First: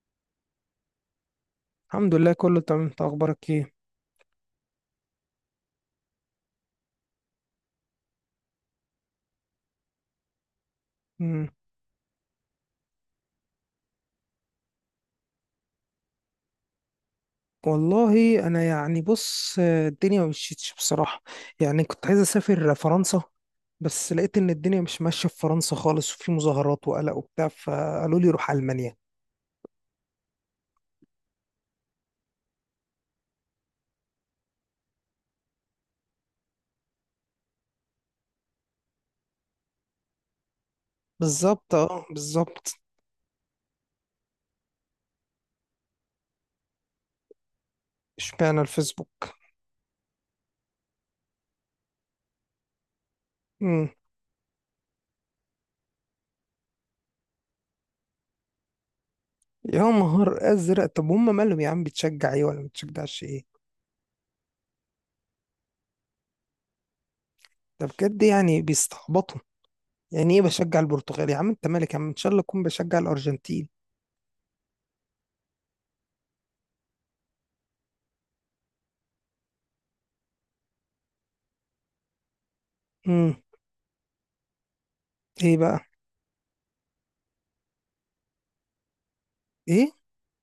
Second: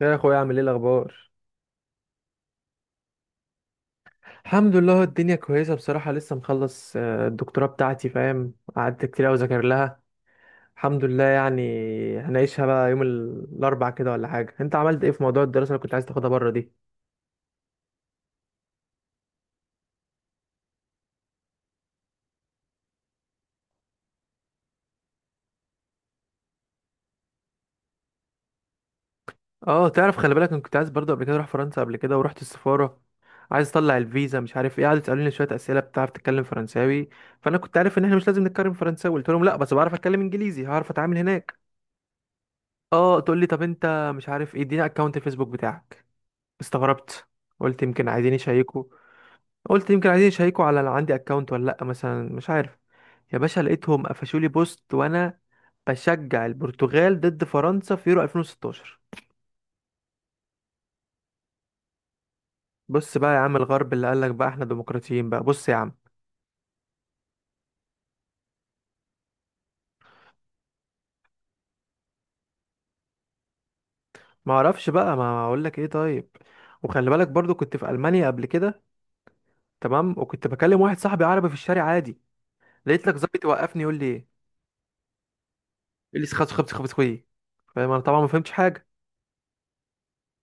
يا اخويا، عامل ايه الاخبار؟ الحمد لله، كله تمام. انت اخبارك ايه؟ الحمد لله الدنيا كويسه بصراحه. لسه مخلص الدكتوراه بتاعتي، فاهم؟ قعدت كتير قوي اذاكر لها الحمد لله مم. يعني. هنعيشها بقى يوم الاربع كده ولا حاجه. انت عملت ايه في موضوع الدراسه اللي كنت عايز تاخدها بره دي؟ والله انا يعني بص، الدنيا ما مشيتش بصراحه. يعني كنت عايز اسافر فرنسا. بس لقيت ان الدنيا مش ماشيه في فرنسا خالص، وفي مظاهرات وقلق وبتاع، فقالوا لي روح المانيا. اه، تعرف، خلي بالك انا كنت عايز برضه قبل كده اروح فرنسا قبل كده ورحت السفاره، عايز اطلع الفيزا مش عارف ايه. قعدوا يسالوني شويه اسئله، بتعرف تتكلم فرنساوي؟ فانا كنت عارف ان احنا مش لازم نتكلم فرنساوي، قلت لهم لا بس بعرف اتكلم انجليزي هعرف اتعامل هناك. بالظبط، اه، بالظبط. اه، تقول لي طب انت مش عارف ايه، اديني اكونت الفيسبوك بتاعك. استغربت، قلت يمكن عايزين اشمعنى يشيكوا، الفيسبوك؟ قلت يمكن عايزين يشيكوا على لو عندي اكونت ولا لا مثلا مش عارف. يا باشا مم. لقيتهم قفشوا لي بوست وانا بشجع البرتغال ضد فرنسا في يورو 2016. يا نهار ازرق، طب هم مالهم يا عم؟ بتشجع ايه ولا ما بص بتشجعش بقى يا ايه؟ عم، الغرب اللي قال لك بقى احنا ديمقراطيين، بقى بص يا عم. ده بجد؟ يعني بيستعبطوا. يعني ايه بشجع البرتغال؟ يا عم انت مالك؟ يا عم ان شاء الله اكون بشجع الارجنتين. ما اعرفش بقى ما اقول لك ايه طيب. وخلي بالك برضو كنت في المانيا قبل كده، تمام، وكنت بكلم واحد صاحبي عربي في الشارع عادي، لقيت لك مم. ظابط يوقفني يقول لي ايه، ايه بقى؟ يقول لي خبز خبز خبز خوي، فاهم؟ انا طبعا ما فهمتش حاجه. ايه؟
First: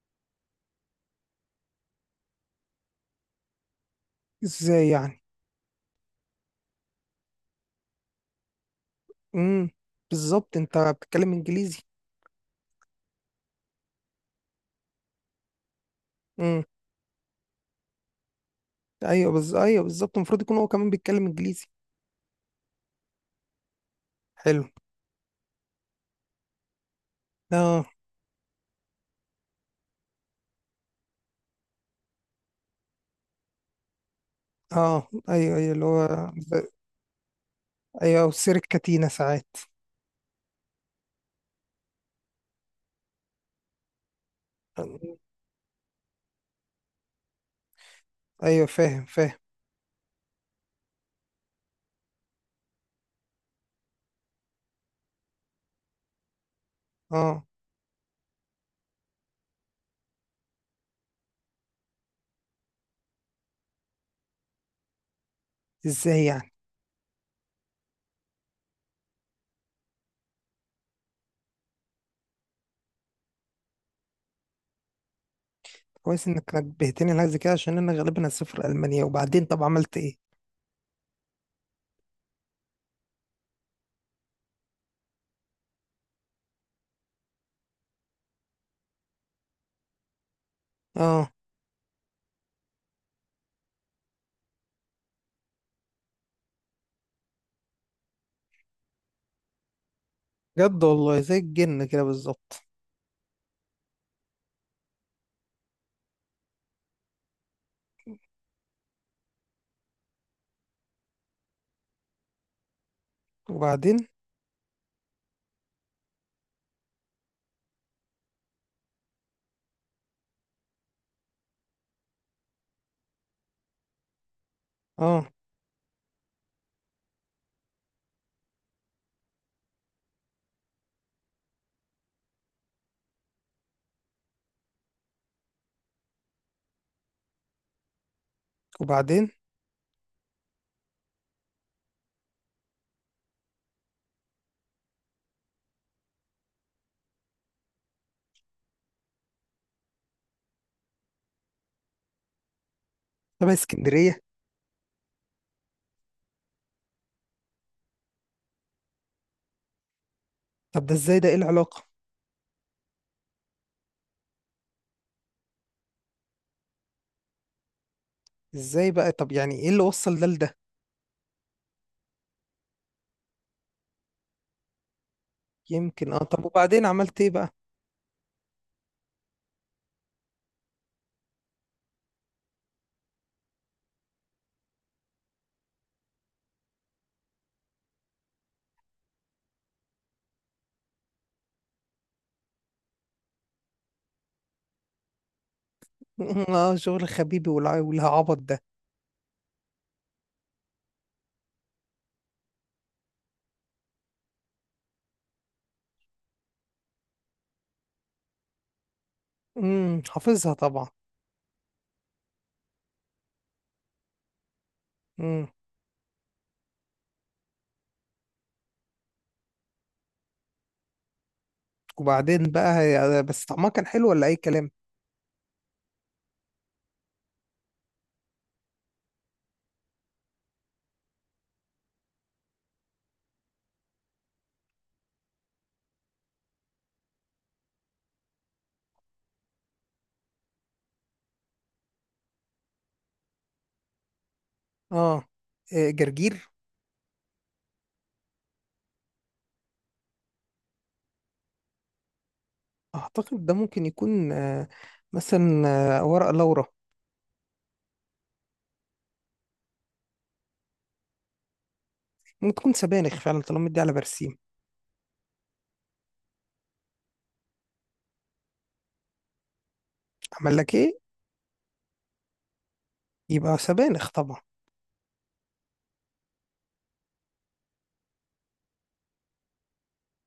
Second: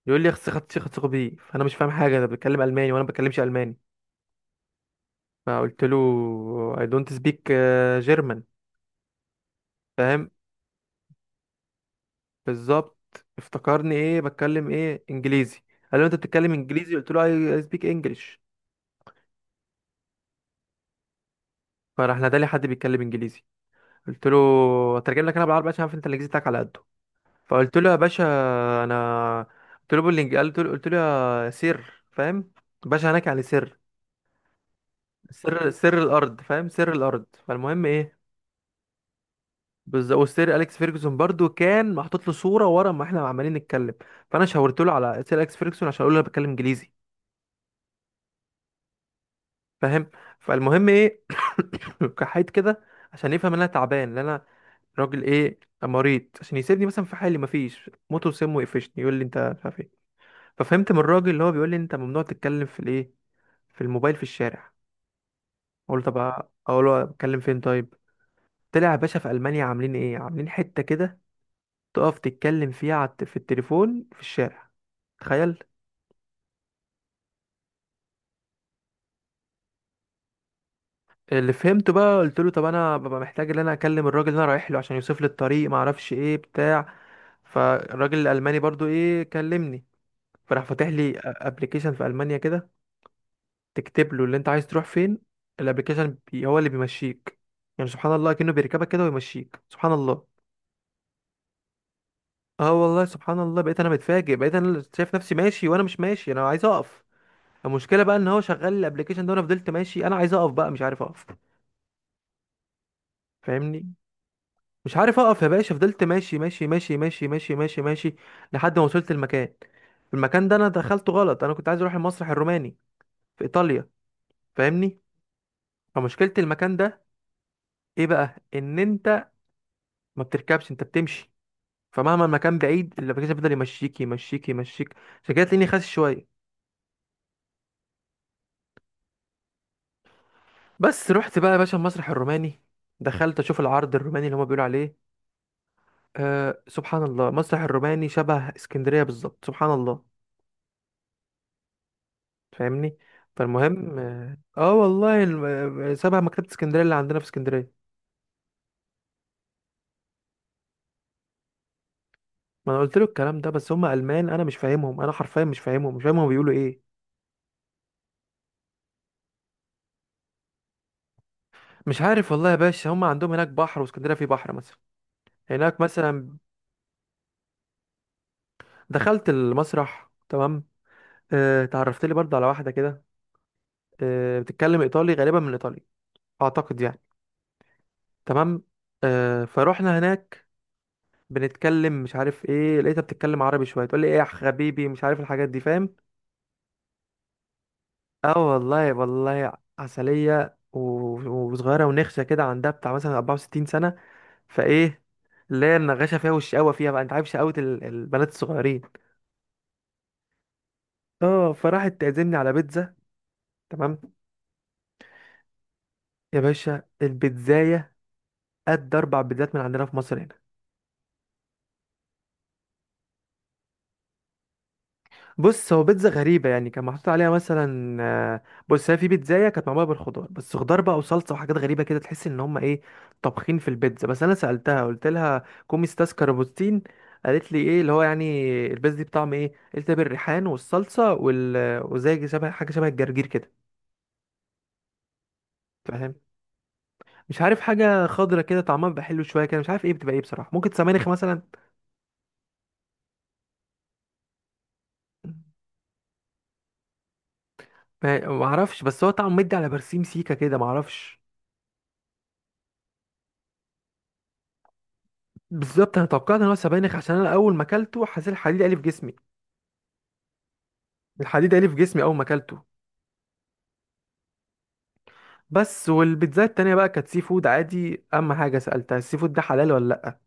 يقول لي اخس خدت خدت بي، فانا مش فاهم حاجه، انا بتكلم الماني وانا ما بتكلمش الماني. ازاي يعني؟ فقلت له I don't speak German، امم. فاهم؟ بالظبط، انت بتتكلم انجليزي. بالظبط، افتكرني ايه، بتكلم ايه؟ انجليزي. قال له انت بتتكلم امم. انجليزي؟ قلت له I I speak English. ايوه ايوه، بالظبط، المفروض يكون هو كمان بيتكلم انجليزي. فراح نادى لي حد بيتكلم انجليزي، قلت له حلو. اترجم لك انا بالعربي عشان عارف انت الانجليزي بتاعك على قده. فقلت اه، له يا باشا، انا قلت له بالانجليزي، قلت له يا سر، فاهم؟ باشا هناك يعني سر اه، سر ايوه، ايوه، اللي سر هو الارض، فاهم؟ سر الارض. فالمهم ايه، ايوه، وسيرة كاتينا ساعات. بالظبط، وسير اليكس فيرجسون برضو كان محطوط له صوره ورا ما احنا عمالين نتكلم، فانا شاورت له على سير اليكس فيرجسون عشان اقول له انا بتكلم انجليزي، ايوه، فاهم فاهم. فاهم؟ فالمهم ايه، كحيت كده عشان يفهم ان انا تعبان، ان انا راجل ايه، مريض، عشان يسيبني مثلا في حالي، اه. مفيش. موته وسمه يقفشني، يقول لي انت مش عارف ايه. ففهمت من الراجل اللي هو بيقول لي انت ممنوع تتكلم في الايه، في الموبايل في الشارع. اقول له طب، ازاي يعني؟ اقول له اتكلم فين طيب؟ طلع يا باشا في المانيا عاملين ايه، عاملين حته كده تقف تتكلم فيها على في التليفون في الشارع، تخيل. كويس انك نبهتني لحاجه زي كده، عشان انا غالبا هسافر المانيا. وبعدين طب عملت ايه؟ اللي فهمته بقى، قلت له طب انا ببقى محتاج ان انا اكلم الراجل اللي انا رايح له عشان يوصف لي الطريق ما اعرفش ايه بتاع. فالراجل الالماني برضو ايه، كلمني، فراح فاتح لي اه. ابلكيشن في المانيا كده، تكتب له اللي انت عايز تروح فين، الابلكيشن بي هو اللي بيمشيك. يعني سبحان الله، كأنه بيركبك كده ويمشيك، سبحان الله. جد والله، زي الجن كده بالظبط. اه والله سبحان الله، بقيت انا متفاجئ، بقيت انا اللي شايف نفسي ماشي وانا مش ماشي، انا عايز اقف. المشكله بقى ان هو شغال الابلكيشن ده، وانا فضلت ماشي، انا عايز اقف بقى مش عارف اقف، فاهمني؟ وبعدين؟ مش عارف اقف يا باشا، فضلت ماشي ماشي ماشي ماشي ماشي ماشي ماشي لحد ما وصلت المكان. المكان ده انا دخلته غلط، انا كنت عايز اروح المسرح الروماني في ايطاليا، فاهمني؟ اه. فمشكلة المكان ده ايه بقى، ان انت ما بتركبش، انت بتمشي، فمهما المكان بعيد الابلكيشن بيفضل يمشيك يمشيك يمشيك. عشان كده تلاقيني خاسس شوية. وبعدين؟ بس رحت بقى يا باشا المسرح الروماني، دخلت اشوف العرض الروماني اللي هما بيقولوا عليه، أه سبحان الله، المسرح الروماني شبه اسكندرية بالظبط، سبحان الله، فاهمني؟ طب فالمهم اسكندريه؟ اه آه والله سابها مكتبة اسكندرية اللي عندنا في اسكندرية. طب ده ازاي؟ ده ايه العلاقه؟ ما انا قلت له الكلام ده، بس هم المان، انا مش فاهمهم، انا حرفيا مش فاهمهم، مش فاهم هم بيقولوا ايه. ازاي بقى؟ طب يعني ايه اللي وصل ده لده؟ مش عارف والله يا باشا، هم عندهم هناك بحر واسكندرية فيه بحر مثلا، هناك يمكن. اه، مثلا. طب وبعدين عملت ايه بقى؟ دخلت المسرح، تمام، اه اتعرفت لي برضه على واحدة كده، اه بتتكلم ايطالي، غالبا من ايطاليا اعتقد يعني، تمام. اه فروحنا هناك، بنتكلم مش عارف ايه، لقيتها بتتكلم عربي شويه، تقول لي ايه يا حبيبي، مش عارف الحاجات دي، فاهم؟ اه، شغل خبيبي اه والعبط ده. والله والله. عسلية وصغيرة ونخشة كده، عندها بتاع مثلا 64 سنة، فايه اللي هي، النغاشة فيها والشقاوة فيها بقى، انت عارف شقاوة البنات الصغيرين. امم، حافظها طبعا. اه، فراحت تعزمني على بيتزا، تمام. امم. يا باشا البيتزاية قد 4 بيتزات من عندنا في مصر هنا. وبعدين بقى بس طعمها كان حلو ولا اي كلام؟ بص هو بيتزا غريبة يعني، كان محطوط عليها مثلا بص هي، في بيتزاية كانت معمولة بالخضار، بس خضار بقى وصلصة وحاجات غريبة كده، تحس ان هم ايه طابخين في البيتزا. بس انا سألتها قلت لها كوميستاس كاربوتين، قالت لي ايه اللي هو يعني، البيتزا دي بطعم ايه؟ قلت لها بالريحان والصلصة وال... وزي شبه حاجة شبه الجرجير كده، اه. إيه، فاهم؟ جرجير. مش عارف، حاجة خضرة كده طعمها بيبقى حلو شوية كده، مش عارف ايه بتبقى ايه بصراحة، ممكن سبانخ مثلا. اعتقد ده ممكن يكون، مثلا، ورق لورا. ما اعرفش، بس هو طعمه مدي على برسيم سيكا كده، ما اعرفش. ممكن تكون سبانخ فعلا، طالما دي على برسيم. بالظبط، انا توقعت ان هو سبانخ عشان انا اول ما اكلته حسيت الحديد قالي في جسمي، عمل لك ايه؟ الحديد قالي في جسمي اول ما اكلته. يبقى سبانخ طبعا. بس والبيتزا التانية بقى كانت سي فود عادي، اهم حاجة سألتها السي فود ده حلال ولا لا.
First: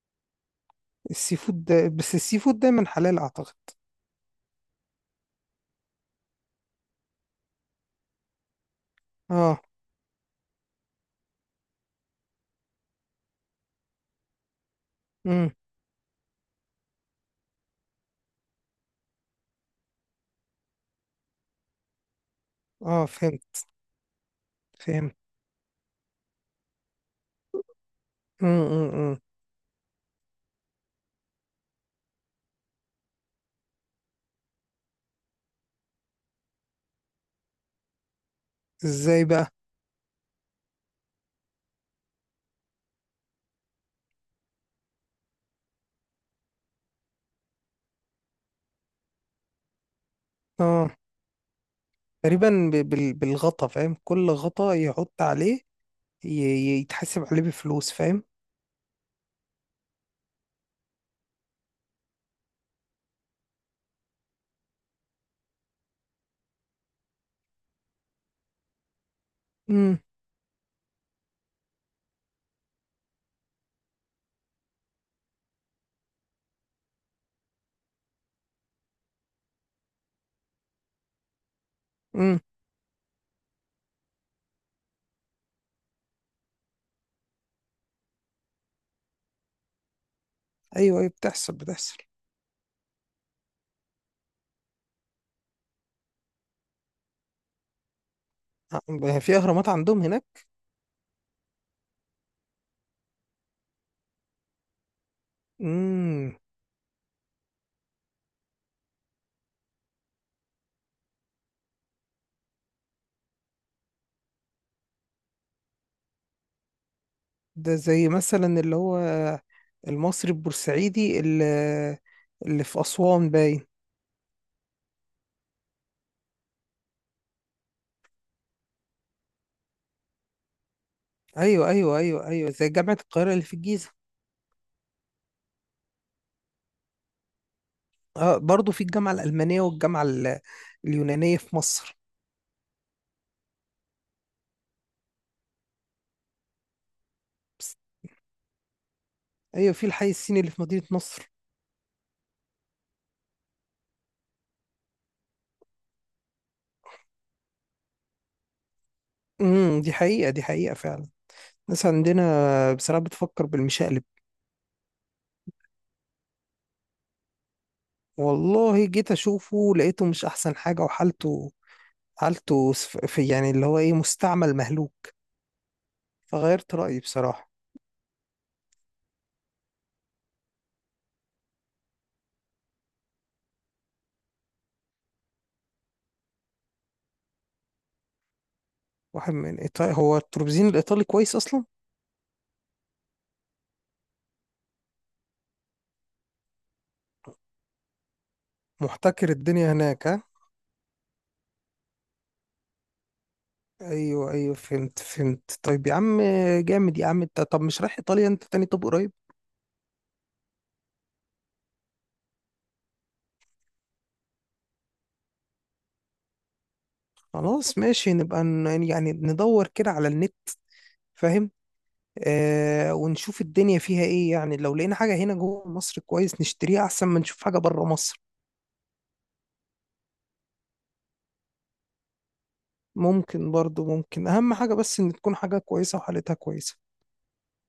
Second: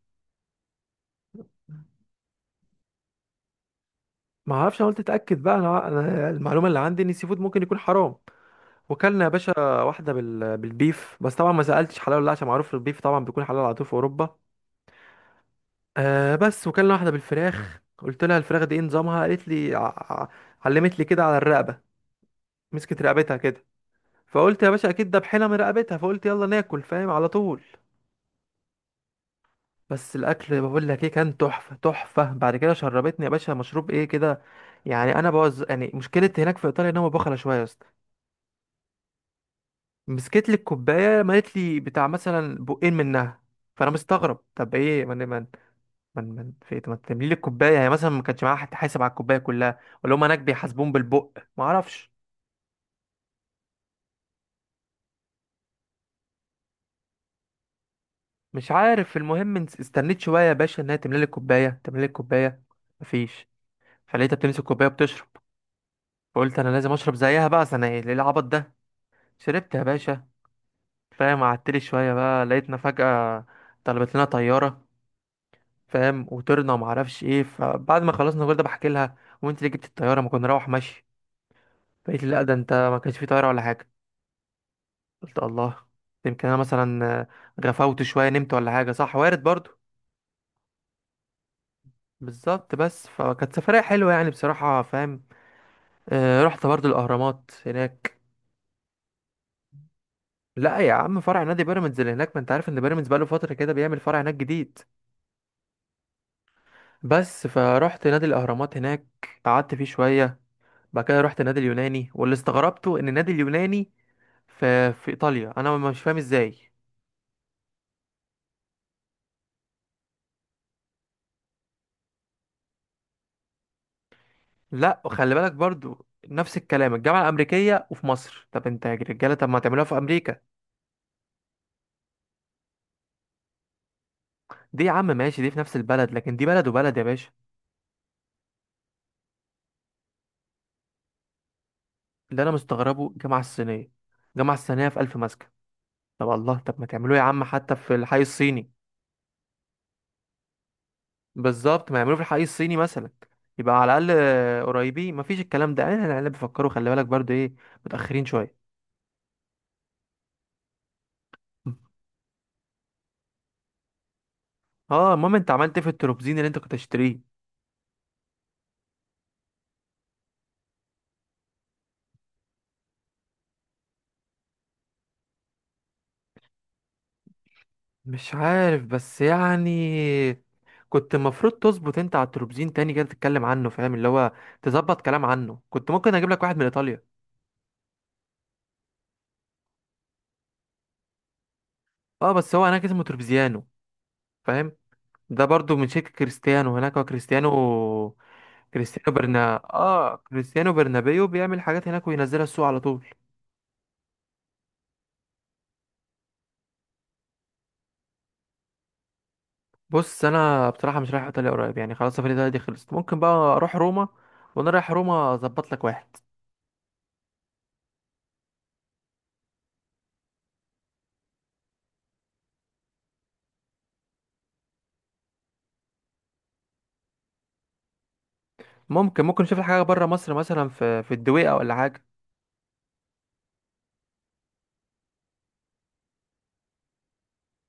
السي فود ده، بس السي فود دايما حلال اعتقد. ما اعرفش، انا قلت اتاكد بقى، أنا المعلومة اللي عندي ان السي فود ممكن يكون حرام. وكلنا يا اه. باشا واحدة بالبيف، بس طبعا ما سألتش حلال ولا لا عشان معروف البيف طبعا بيكون حلال على طول في اوروبا. امم. آه بس، وكلنا واحدة بالفراخ، قلت لها الفراخ دي ايه نظامها؟ قالت لي علمت لي كده على الرقبة، مسكت اه، رقبتها فهمت كده، فقلت يا باشا اكيد فهمت. ده بحيله من رقبتها، فقلت يلا ناكل، فاهم؟ على طول. امم، امم، أمم. بس الاكل بقول لك ايه، كان تحفه تحفه. بعد كده شربتني يا باشا مشروب ايه كده، يعني انا بوز يعني، مشكله هناك في ايطاليا ان هم بخله شويه يا اسطى، ازاي بقى؟ مسكت لي الكوبايه مالت لي بتاع مثلا بقين منها، فانا مستغرب طب ايه، من من في إيه؟ ما تملي لي الكوبايه يعني مثلا، ما كانش معاها حد حاسب على الكوبايه كلها، ولا هم هناك اه، بيحاسبون بالبق ما اعرفش. تقريبا بالغطا، فاهم؟ كل غطا يحط عليه يتحاسب عليه بفلوس، فاهم. مش عارف، المهم استنيت شويه يا باشا انها تملي لي الكوبايه، تملي لي الكوبايه، مفيش. فلقيتها بتمسك كوبايه وبتشرب، فقلت انا لازم اشرب زيها بقى، أصل انا ايه ليه العبط ده. شربت يا امم، باشا، فاهم؟ قعدتلي شويه بقى لقيتنا فجاه طلبت لنا طياره، فاهم؟ وطرنا وما اعرفش ايه. فبعد ما خلصنا كل ده بحكي لها وانت اللي جبت الطياره ما كنا نروح ماشي، فقالت لي امم. لا ده انت ما كانش في طياره ولا حاجه. قلت الله، يمكن انا مثلا غفوت شويه نمت ولا حاجه، صح، وارد برضو. ايوه، ايوه، بتحصل بتحصل. بالظبط، بس فكانت سفريه حلوه يعني بصراحه، فاهم؟ رحت برضو الاهرامات هناك. في اهرامات عندهم هناك؟ لا يا عم، فرع نادي بيراميدز اللي هناك، ما انت عارف ان بيراميدز بقاله فتره كده بيعمل فرع هناك جديد. امم. بس فرحت نادي الاهرامات هناك، قعدت فيه شويه، بعد كده رحت نادي اليوناني، واللي استغربته ان النادي اليوناني في ايطاليا، انا مش فاهم ازاي. ده زي مثلا اللي هو المصري البورسعيدي اللي في اسوان باين. لا وخلي بالك برضو نفس الكلام، الجامعه الامريكيه وفي مصر، طب انت يا رجاله طب ما تعملوها في امريكا. ايوه، ايوه، ايوه، ايوه، زي جامعه القاهره اللي في الجيزه. دي يا عم ماشي، دي في نفس البلد، لكن دي بلد وبلد يا باشا. اه، برضه في الجامعه الالمانيه والجامعه اليونانيه في مصر. اللي انا مستغربه الجامعه الصينيه، الجامعه الصينيه في الف مسكن، طب الله، طب ما تعملوه يا عم حتى في الحي الصيني. ايوه، في الحي الصيني اللي في مدينه نصر. بالظبط، ما يعملوه في الحي الصيني مثلا، يبقى على الاقل قريبين، مفيش الكلام ده. اهل العيال بيفكروا، خلي بالك برضو ايه، متاخرين شويه. امم، دي حقيقه دي حقيقه فعلا. الناس عندنا بصراحة بتفكر بالمشقلب. اه، المهم انت عملت ايه في التروبزين اللي انت كنت هتشتريه؟ والله جيت أشوفه، لقيته مش أحسن حاجة، وحالته حالته في يعني اللي هو إيه، مستعمل مهلوك. فغيرت رأيي بصراحة. مش عارف بس يعني، كنت المفروض تظبط انت على التروبزين تاني كده، تتكلم عنه فاهم، اللي هو تظبط كلام عنه، كنت ممكن اجيب لك واحد من ايطاليا. واحد من إيطاليا، هو التروبزين الإيطالي كويس أصلا. اه بس هو هناك اسمه تروبزيانو، فاهم؟ ده برضو من شركة كريستيانو هناك، هو كريستيانو، كريستيانو محتكر برنا الدنيا هناك، اه ها. كريستيانو برنابيو، بيعمل حاجات هناك وينزلها السوق على طول. أيوه، أيوه، فهمت فهمت. طيب يا عم. جامد يا عم أنت. طب مش رايح إيطاليا أنت تاني؟ طب قريب. بص انا بصراحه مش رايح ايطاليا قريب يعني، خلاص سفري ده دي خلصت، ممكن بقى اروح روما، وانا رايح روما اظبط لك واحد. خلاص ماشي، نبقى يعني ندور كده على النت، فاهم. ونشوف الدنيا فيها ايه. يعني لو لقينا حاجة هنا جوه مصر، كويس نشتريها، احسن ما نشوف حاجة بره مصر. ممكن ممكن نشوف لك حاجه بره مصر، مثلا في الدويقه ولا حاجه. ممكن برضو، ممكن، اهم حاجة بس ان تكون حاجة كويسة وحالتها كويسة.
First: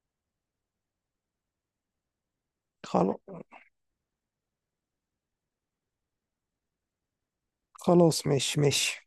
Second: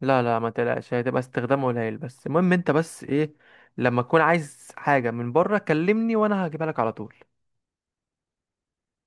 لا لا ما تقلقش، هتبقى استخدام قليل، بس المهم انت بس خلاص. ايه، لما تكون عايز حاجه من بره كلمني وانا هجيبها لك على طول. خلاص ماشي ماشي.